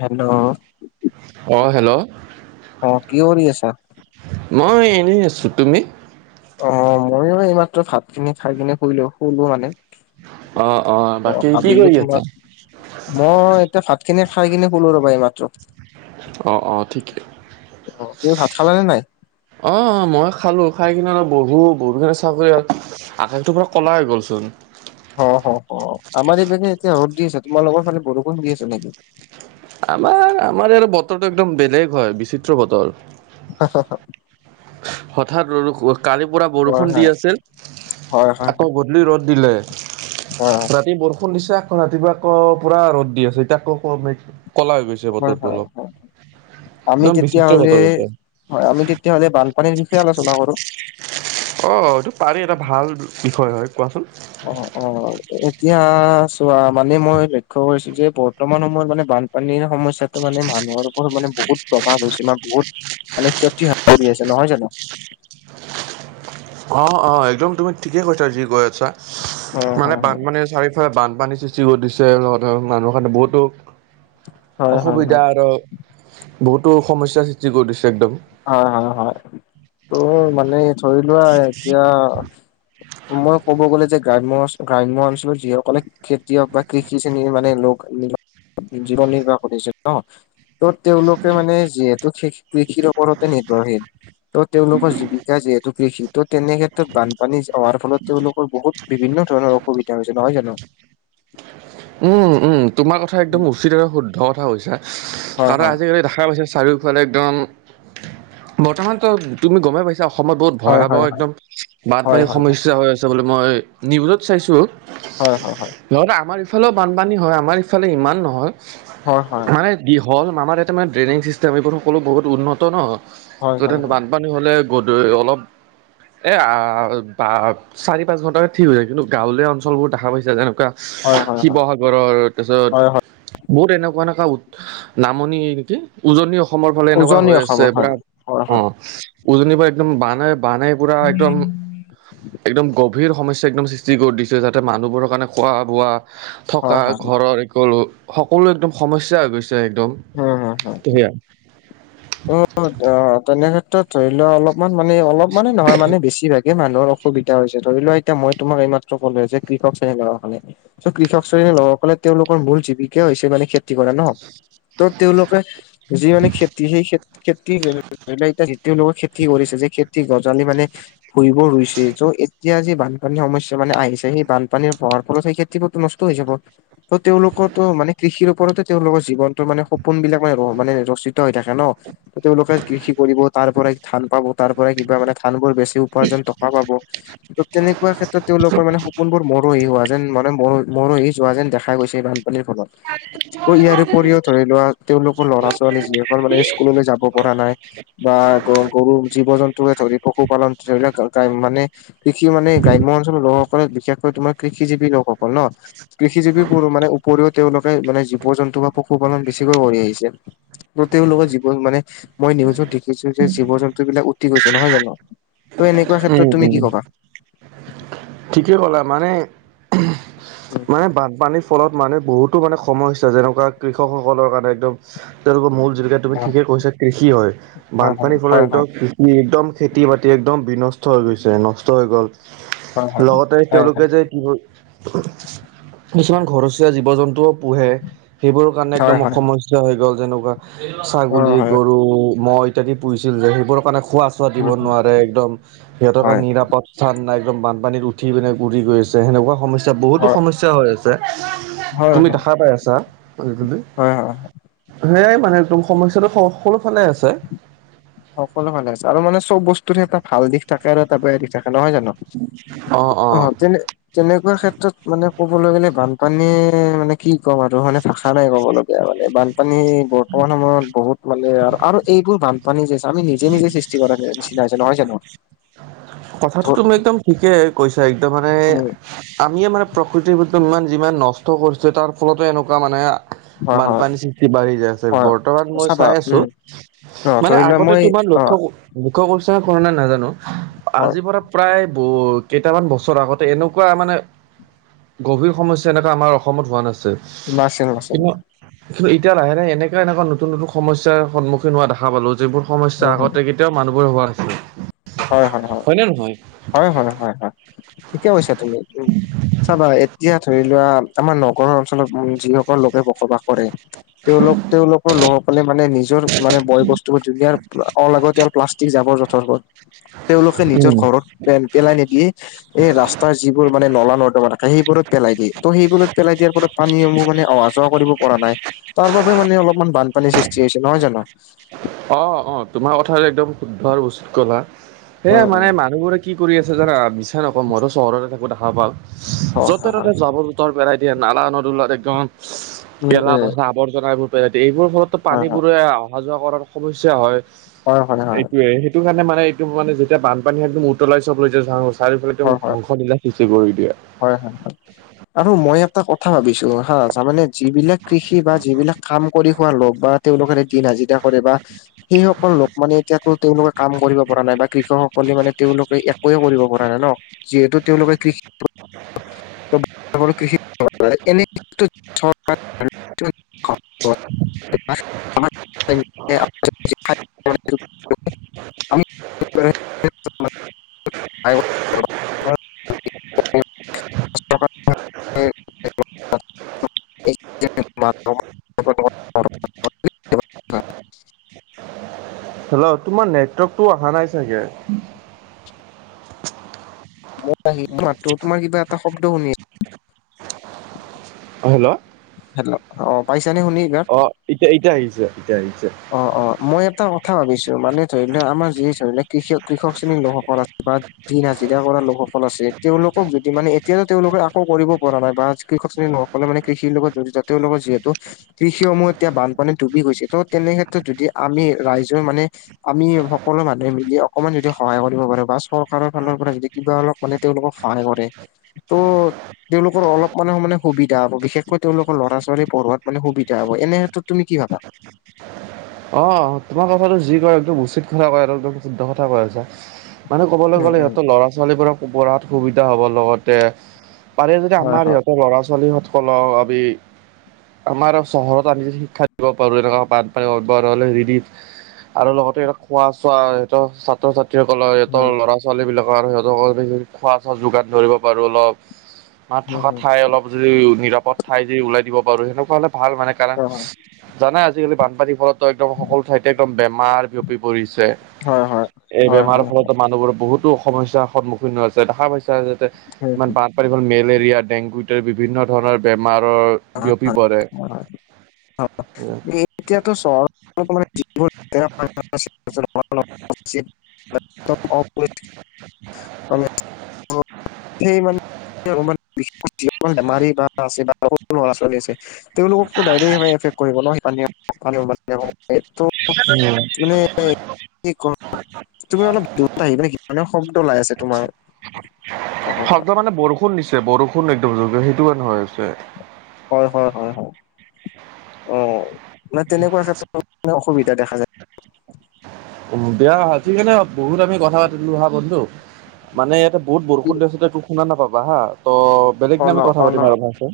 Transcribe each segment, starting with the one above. Hello অঁ' hello অঁ' কি কৰি আছাঁ? মই এনেই আছোঁ, তুমি? অঁ' ময়ো এইমাত্ৰ ভাত খিনি খাই কিনে শুইলো শুলো মানে। অঁ' অঁ' অ বাকী কি ভাবিলো কৰি তোমাক আছাঁ? মই এতিয়া ভাত খিনি খাই কিনে হোলো ৰবা এই মাত্ৰ। অঁ' অঁ' ঠিকেই। অ তুমি ভাত খালানে নাই? অঁ' অঁ' মই খালোঁ। খাই কিনে অলপ বহো বহিয়ে এ চাগৈ আ- আকাশটো পুৰা ক'লা হৈ গ'লচোন! অ' হ হ আমাৰ এইপিনে এতিয়া ৰদ দি আছে, তোমালোকৰ ফালে বৰষুণ দি আছে নেকি? আমাৰ আমাৰ এই বতৰটো একদম বেলেগ হয় বিচিত্ৰ বতৰ। হা, হা, হা! হঠাৎ ৰ ল কালিৰ পৰা হয় বৰষুণ দি আছিল। হয় হয় আকৌ বত। নি ৰ'দ দিলে। হয় হয়। ৰাতি বৰষুণ দিছে আকৌ ৰাতিপুৱা আকৌ পুৰা ৰ'দ দি আছে। এতিয়া ক ক ন। ক'লা হৈ গৈছে হয় বতৰটো হয় অলপ হয় আমি একদম বেছিকে তেতিয়াহ'লে বতৰ হৈ গৈছে। হয় আমি তেতিয়া হ'লে বানপানীৰ বিষয়ে আলোচনা কৰো। অ', এইটো পাৰি এটা ভাল বিষয় হয় কোৱাচোন? অ, 'অ', এতিয়া, চোৱা মানে মই লক্ষ্য কৰিছো যে বৰ্তমান সময়ত মানে বান। পানীৰ সমস্যাটো মানে মানুহৰ ওপৰত মানে বহুত প্ৰভাৱ হৈছে ন বহুত। মানে ক্ষতি হয় আছে নহয় জানো? অ', অ', একদম তুমি ঠিকে কৈছা যি কৈ আছা। অ। মানে হয়, হয়, বানপানীৰ চাৰিওফালে বানপানীৰ সৃষ্টি কৰি দিছে ধৰ, মানুহৰ কাৰণে বহুতো। হয়, হয়, হয়। অসুবিধা আৰু বহুতো সমস্যাৰ সৃষ্টি কৰি দিছে একদম। হয় হয় হয় তোৰ মানে ধৰি লোৱা এতিয়া। মই ক'ব গ'লে যে গ্ৰাম্য গাম্য অঞ্চলত যিসকলে। খেতিয়ক বা কৃষি শ্ৰেণীৰ মানে লোক জীৱন নিৰ্বাহ কৰিছে ন। ত তেওঁলোকে মানে যিহেতু কৃষিৰ ওপৰতে নিৰ্ভৰশীল। ত তেওঁলোকৰ জীৱিকা যিহেতু কৃষি ত তেনে ক্ষেত্ৰত বানপানী হোৱাৰ ফলত তেওঁলোকৰ বহুত। বিভিন্ন ধৰণৰ অসুবিধা হৈছে নহয় জানো। উম উম তোমাৰ কথা একদম উচিত আৰু শুদ্ধ কথা কৈছা হয় হয় আজিকালি দেখা পাইছা। চাৰিওফালে একদম বৰ্তমান ত তুমি গমেই পাইছা। অসমত বহুত ভয়াৱহ হয় হয় একদম বা ন হয় হয় পানীসমস্যা হৈ আছে। চাবলৈ মই নিউজত চাইছোঁ। হয় হয় হয়। আমাৰ ইফালেও বানপানী হয় আমাৰ ইফালে ইমান নহয়, হয় হয় মানে। দি হ'ল আমাৰ এটা মানে ড্ৰেইনেজ চিষ্টেম এইবোৰ সকলো বহুত উন্নত ন। হয় হয় বানপানী হ'লে গধূ অলপ এ আ ভা প। চাৰি পাঁচ ঘণ্টাকৈ ঠিক হৈছে। কিন্তু গাঁৱলীয়া অঞ্চলবোৰ দেখা পাইছে যেনেকুৱা। হয় হয় হয় হয় হয় শিৱসাগৰৰ হয় হয় তাৰপিছত বহুত এনেকুৱা এনেকুৱা উ নামনি নেকি? উজনি অসমৰ ফালে এনেকুৱা উজনি হৈ আছে অসমৰ হয় পুৰা হয় অ হয় উজনিৰ পৰা একদম বা নে বানে। পূৰা একদম। একদম গভীৰ সমস্যা একদম সৃষ্টি কৰি দিছে। যাতে মানুহবোৰৰ কাৰণে খোৱা বোৱা। থকা হয় ঘৰৰ একলো সকলো একদম সমস্যা হৈ গৈছে একদম। কেতিয়া? অ অ তেনে ক্ষেত্ৰত ধৰি লোৱা অলপমান মানে অলপ মানে নহয় মানে বেছি ভাগ। এ মানুহৰ অসুবিধা হৈছে ধৰিলোৱা এতিয়া মই তোমাক এই মাত্ৰ কলো যে কৃষক চাই লোৱা সেইকাৰণে। চ' কৃষক শ্ৰেণীৰ লোগসকলে তেওঁলোকৰ মূল জীৱিকাই হৈছে মানে খেতি কৰা ন। ত তেওঁলোকে যি মানে খেতি সেই খে। খেতি হে ধৰি লোৱা এতিয়া তেওঁলোকে খেতি কৰিছে যে খেতি গজালি মানে। ভূইবোৰ ৰুইছে চ এতিয়া যি বানপানীৰ সমস্যা মানে আহিছে সেই বানপানীৰ হোৱাৰ ফলত সেই। খেতি পথটো নষ্ট হৈ যাব ত তেওঁলোকোৰটো মানে কৃষিৰ ওপৰতে তেওঁলোকৰ জীৱন। ত মানে সপোন বিলাক মানে ৰ মানে ৰচিত হৈ থাকে ন। তেওঁলোকে কৃষি কৰিব তাৰ পৰাই ধান পাব তাৰ পৰাই কিবা মানে ধান বোৰ। বেছি উপাৰ্জন টকা পাব। ত তেনেকুৱা ক্ষেত্ৰত তেওঁলোকৰ মানে সপোন বোৰ মৰহি হোৱা যেন মানে মৰ। মৰহি যোৱা যেন দেখা গৈছে বানপানীৰ ফলত। আকৌ ইয়াৰ উপৰিও ধৰি লোৱা তেওঁলোকৰ ল'ৰা-ছোৱালী যিসকল মানে স্কুললৈ যাব পৰা নাই। বা গ-গৰু জীৱ-জন্তুকে ধৰি পশুপালন ধৰি লোৱা [unintelligible] মানে কৃষি মানে গ্ৰাম্য অঞ্চলৰ লোকসকলে বিশেষকৈ তোমাৰ কৃষিজীৱী লোকসকল ন। কৃষিজীৱী উপৰি মানে উপৰিও তেওঁলোকে মানে জীৱ-জন্তু বা পশুপালন বেছিকৈ কৰি আহিছে। ত' তেওঁলোকৰ জীৱন মানে মই নিউজত দেখিছোঁ যে জীৱ-জন্তুবিলাক উটি গৈছে নহয় জানো। ত' এনেকুৱা উম ক্ষেত্ৰত তুমি উম কি ক'বা? ঠিকেই ক'লা মানে [unintelligible] মানে বানপানী ফলত মানে বহুতো মানে সমস্যা যেনেকুৱা কৃষকসকলৰ কাৰণে একদম তেওঁলোকৰ মূল জীৱিকা তুমি ঠিকে কৈছা কৃষি হয়। বানপানীৰ ফলত হয় হয় একদম হয় ই একদম খেতি-বাতি একদম বিনষ্ট হৈ গৈছে। নষ্ট হৈ গ'ল। হয় হয় লগতে হয় হয় তেওঁলোকে যে কি হয় [unintelligible] কিছুমান ঘৰচীয়া জীৱ-জন্তুও পোহে। সেইবোৰৰ কাৰণে হয় একদম হয় হয় হয় সমস্যা হৈ গ'ল যেনেকুৱা ছাগলী। হয় গৰু, ম'হ ইত্যাদি পুহিছিল যে সেইবোৰৰ কাৰণে খোৱা চোৱা দিব নোৱাৰে একদম সিহঁতৰ কাৰণে হয় হয় নিৰাপদ স্থান নাই একদম বানপানীৰো উঠি পিনে বূৰি গৈ আছে সেনেকুৱা সমস্যা যে বহুতো সমস্যা হৈ আছে। হয় হয় তুমি দেখাই পাই আছা আজিকালি। হয় হয় হয় সেয়াই মানে একদম সমস্যাটো সকলো ফালে আছে। সকলো ফালে আছে। আৰু মানে চব বস্তুৰে এটা ভাল দিশ থাকে আৰু এটা বেয়া দিশ থাক কে নহয় জানো। অ অঁ অ তেনে তেনেকুৱা ক্ষেত্ৰত মানে ক'বলৈ গ'লে বানপানীয়ে মানে কি ক'ম আৰু মানে ভাষা নাই ক'বলগীয়া মানে। বানপানী বৰ্তমান সময়ত বহুত মানে আৰ আৰু এইবোৰ বানপানী যে আমি নিজে-নিজে সৃ [unintelligible] কথাটো ধৰ তুমি একদম ঠিকেই কৈছা একদম মানে উম আমিয়ে মানে প্ৰকৃতিৰ বস্তু ইমান যিমান নষ্ট কৰিছো তাৰ ফলতে এনেকুৱা মানে হয় হয় বানপানী সৃষ্টি বাঢ়ি যায় আছে। হয় বৰ্তমান মই চাবা চাই আছোঁ উম অ মানে ধৰি লোৱা আগতে মই তোমাৰ অ লক্ষ্য-লক্ষ্য কৰিছা নে কৰা নাই নাজানো। হয় আজিৰ পৰা প্ৰায় ব কেইটামান বছৰ আগতে এনেকুৱা মানে গভীৰ সমস্যা এনেকুৱা আমাৰ অসমত হোৱা নাছিল। নাছিল-নাছিল। কিন্ত এতিয়া লাহে-লাহে এনেকুৱা-এনেকুৱা নতুন নতুন সমস্যাৰ সন্মুখীন হোৱা দেখা পালোঁ যিবোৰ সমস্যা আগতে কেতিয়াও মানুহবোৰৰ হোৱা নাছিল। হয়-হয়-হয়! হয়নে নহয় হয়-হয়-হয়-হয়, ঠিকে কৈছা। তুমি উম [unintelligible] চাবা এতিয়া ধৰি লোৱা আমাৰ নগৰৰ অঞ্চলত উম যিসকল লোকে বসবাস কৰে। তেওঁলোক তেওঁলোকৰ লোকসকলে মানে নিজৰ মানে বয়-বস্তুবোৰ দুনীয়াৰ অলাগতীয়াল প্লাষ্ট টিক জাবৰ-জোথৰবোৰ। তেওঁলোকে নিজৰ উম ঘৰত পে-পেলাই নিদিয়ে এই ৰাস্তাৰ যিবোৰ মানে নলা-নৰ্দমা থাকে সেইবোৰত পেলাই দিয়ে। ত' সেইবোৰত পেলাই দিয়াৰ ফলত পানীসমূহ মানে অহা যোৱা কৰিব পৰা নাই। তাৰ বাবে মানে অলপমান বানপানীৰ সৃষ্টি হৈছে নহয় জানো। অঁ-অঁ! তোমাৰ কথাটো একদম শুদ্ধ আৰু উচিত ক'লা। সেই উম মানে উম মানুহবোৰে কি কৰি আছে জানা মিছা নকওঁ মইতো চহৰতে থাকো দেখা পাওঁ। হয় হয় হয় য'তে-ততে জাবৰ জোথৰ পেলাই দিয়ে। নালা-নদলৱাত একদম উম উম গেলা-পচা আৱৰ্জনা এইবোৰ পেলই দিয়ে এইবোৰ ফলত পানীবোৰে অহাযোৱা কৰাৰ সমস্যা হয় হয় হয় হয় হয় হয় এইটোৱেই। এইটো কাৰণে মানে এইটো মানে যেতিয়া বানপানী একদম উতলাই চব লৈ যায়। [unintelligible] চাৰিওফালে তম হয় ধ্বংস দিলা সৃষ্টি কৰি দিয়া। হয়, হয়, হয়, আৰু মই এটা কথা ভাবিছো হা তাৰমানে যিবিলাক কৃষি বা যিবিলাক কাম কৰি খোৱা লগোক বা তেওঁওলোকেৰে দিন হাজিৰা কৰে বা সেইসকল লোক মানে এতিয়া তেওঁলোকে কাম কৰিব পৰা নাই বা কৃষকসকলে মানে তেওঁওলোকে একোৱয়ে কৰিব পৰা পৰানাই ন' যিহেতু তেওঁলোকে কৃষি [unintelligible] [unintelligible] [unintelligible] [unintelligible] হেল্ল' তোমাৰ নেটৱৰ্কতটো অহা নাই চাগে। মই মাতো তোমাৰ কিবা এটা শব্দ শুনি আছো। অঁ', হেল্ল'? হেল্ল অ', পাইছা নে শুনি? এইবাৰ? অ', এতিয়া এতিয়া আহিছে এতিয়া আহিছে। অ', অ', মই এটা কথা ভাবিছো মানে ধৰি লওক আমাৰ যি ধৰি লক কৃষ কৃষক শ্ৰেণীৰ লোকসকল আছে বা দিন হাজিৰা কৰা লোকসকল আছে তেওঁলোকক যদি মানে এতিয়াতো তেওঁলোকে আকৌ কৰিব পৰা নাই বা কৃষক শ্ৰণী নকলে মানে কৃষিৰ লগত জড়িত তেওঁলোকৰ যিহেতু কৃষিসমূহ এতিয়া বানপানীত ডুবি গৈছে ত' তেনে ক্ষেত্ৰত যদি আমি ৰাইজৰ মানে আমি সকলো মানুহে মিলি অকমান যদি সহায় কৰিব পাৰো বা চৰকাৰৰ ফালৰ পৰা যদি কিবা অলপ মানে তেওঁলোকক সহায় কৰে ত' তেওঁলোকৰ অলপ মানে মানে সুবিধা হ' বিশেষকৈ তেওঁলোকৰ ল'ৰা ছোৱালী পঢ়োৱাত মানে সুবিধা হব এনে ক্ষেত্ৰত তুমি কি ভাবা? অ', তোমাৰ কথাটো যি কয় একদম উচিত কথা কয় একদম শুদ্ধ কথা কৈ আছা। মানে ক'বলৈ উম গ'লে উম সিহঁতৰ ল'ৰা ছোৱালীবোৰক পঢ়াত সুবিধা হ'ব লগতে পাৰে যদি হয় আমাৰ হয়। সিহঁতৰ ল'ৰা ছোৱালী কও আমি আমাৰ চহৰত আনি শিক্ষা দিব পাৰো এনেকুৱা বান পানি লে হেৰি আৰু লগতে সহত খোৱা-চোৱা সিহতৰ ছাত্ৰ ছাত্ৰীসকলৰ সিহঁতৰ উম, ল'ৰা ছ ছোৱালী বিলাকৰ আৰু সিহঁতক খোৱা-চোৱা যোগান ধৰি পাৰো অলপ উম, থকা উম। ঠাই অলপ যদি নিৰাপদ ঠাই যদি ওলাই দিব পাৰো সেনেকুৱা হলে ভাল মানে কাৰণ হয় জানাই আজিকালি বানপানীৰ ফলতো একদম সকলো ঠাইতে একদম বেমাৰ বিয়পি পৰিছে। হয় এই হয় বেমাৰৰ হয় ফলত মানুহবোৰ বহুতো সমস্যাৰ সন্মুখীন হৈ আছে দেখা পাইছ যাতে উম, ইমান উম। বান পানি হল মেলেৰিয়া, ডেংগু ইত বিভিন্ন ধৰণৰ বেমাৰৰ বিয়পি পৰে। হয়, এতিয়াতো চৰ [unintelligible] আ [unintelligible] সেই বেমাৰী বা আছে বা সৰু ল'ৰা-ছোৱালী আছে তেওঁলোককো আফেক কৰিব ন' সই পানীয়ে। [unintelligible] [unintelligible] তুমি অলপত দৰত আহিবা নেকি মানে শব্দ ওলাই আছে তোমাৰ। বু নিছে বৰষুণ একদম সেইটোৱে কাৰণে হৈ আছে। হয়, হয়, হয়, হয়, অ', মানে তেনেকুৱা ক্ষেত্ৰতে অসুবিধা দেখা যায়। দিয়া আজি কাৰণে বহুত আমি কথা পাতিলোহা বন্ধু। মানে ইয়াতে বহুত কি বৰষুণ দি আছে তোক শুনা নাপাবা হা ত' বেলেগ অ দিনা ন আমি কথা অ ন পাতিম আৰু ভালছে,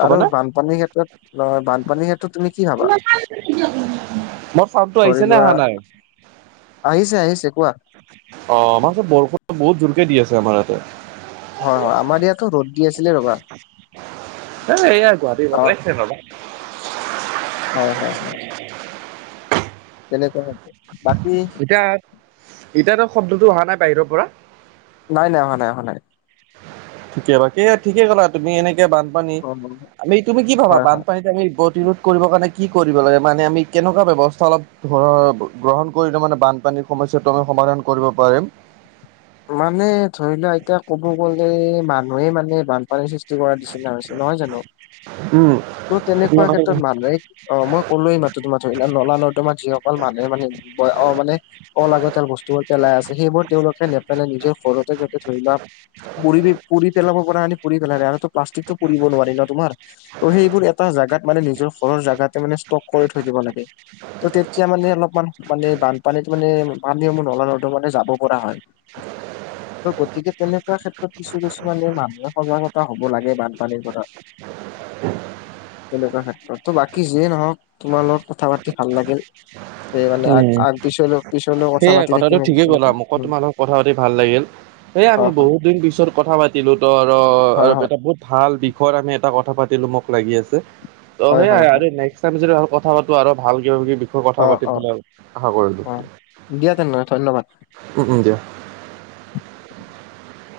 হ'বনে? পানীৰ ক্ষেত্ৰত বানপানীৰ ক্ষেত্ৰত- তুমি কি ভাবা [unintelligible] ধৰি নে লোৱা, আহা নাই? আহিছে আহিছে কোৱা? অঁ, আমাৰ ঘৰত বৰষুণ বহুত জোৰকে দি আছে আমাৰ ইয়াতে। হয়, হয় আমাৰ ইয়াতো ৰ'দ দি আছিলে ৰবা। এ এয়া অ গুৱাহাটীৰ [unintelligible] হয়, হয়, হয়। কেলে তাহাঁতৰ? এতিয়া এতিয়াতো শব্দটো অহা নাই বাহিৰৰ পৰা। নাই নাই, অহা নাই, অহা নাই। ঠিকে, বাকী ঠিকে ক'লা তুমি এনেকে বান- পানী, অ আমি তুমি কি ভাবা হয় হয় বানপানীত আমি প্ৰতিৰোধ- কৰিব কাৰণে কি কৰিব লাগে মানে আমি কেনেকুৱা ব্যৱস্থা অলপ ধৰ গ্ৰহণ কৰিলে মানে বানপানী- সমস্যাটো আমি সমাধান কৰিব পাৰিম? মানে ধৰি লোৱা এতিয়া ক'ব গ'লে মানুহে মানে বানপানীৰ সৃষ্টি- কৰা নিচিনা হৈছে, নহয় জানো? উম ত তোমাৰ তেনেকুৱা কথা ক্ষেত্ৰত মানুহ- অঁ, মই কলো এই মাত্ৰ তোমাৰ ধৰিলোৱা নলা নৰ্দমাত তোমাৰ যিসকল মানুহে মানে- অঁ, মানে অলাগতীয়াল বস্তুবোৰ পেলাই আছে। সেইবোৰ তেওঁলোকে- নেপেলাই। নিজে ঘৰতে যাতে ধৰি লোৱা- পুৰি পুৰি পেলাব পৰাখিনি পুৰি পেলালে আৰুতো প্লাষ্টিকটো পুৰিব নোৱাৰি ন তোমাৰ। ত' সেইবোৰ এটা জেগাত মানে নিজৰ ঘৰৰ জেগাতে মানে ষ্টক কৰি থৈ দিব লাগে। ত তেতিয়া মানে অলপমান মানে বানপানীত মানে পানী সমূহ নলা নৰ্দমালৈ মানে যাব পৰা হয়। [inaudible] ত' গতিকে তেনেকুৱা ক্ষেত্ৰত কিছু কিছুমানে মানুহে সজাগতা হ'ব লাগে বানপানীৰ পৰা। [inaudible] তেনেকুৱা ক্ষেত্ৰত, ত বাকী যিয়ে নহওঁক তোমাৰ লগত কথা পাতি ভাল লাগিল। এই উম [unintelligible] সেইয়াই কথাটো ঠিকে কলা, মুঠত তোমাৰ লগত- কথা পাতি ভাল লাগিল। সেই আমি হয় হয় বহুত দিন পিছত কথা পাতিলো তো আৰু আৰু হয় হয় এটা বহুত- ভাল বিষয়ত আমি এটা কথা পাতিলো মোক লাগি আছে। ত, হয় সেইয়াই হয় আৰু হয় নেক্স- টাইম যদি আৰু কথা পাতো আৰু ভাল কিবাকিবি বিষয়ে কথা অ পাতিম অ বুলি আশা কৰিলোঁ। অ দিয়া তেনেহলে ধন্যবাদ। উম, উম দিয়া।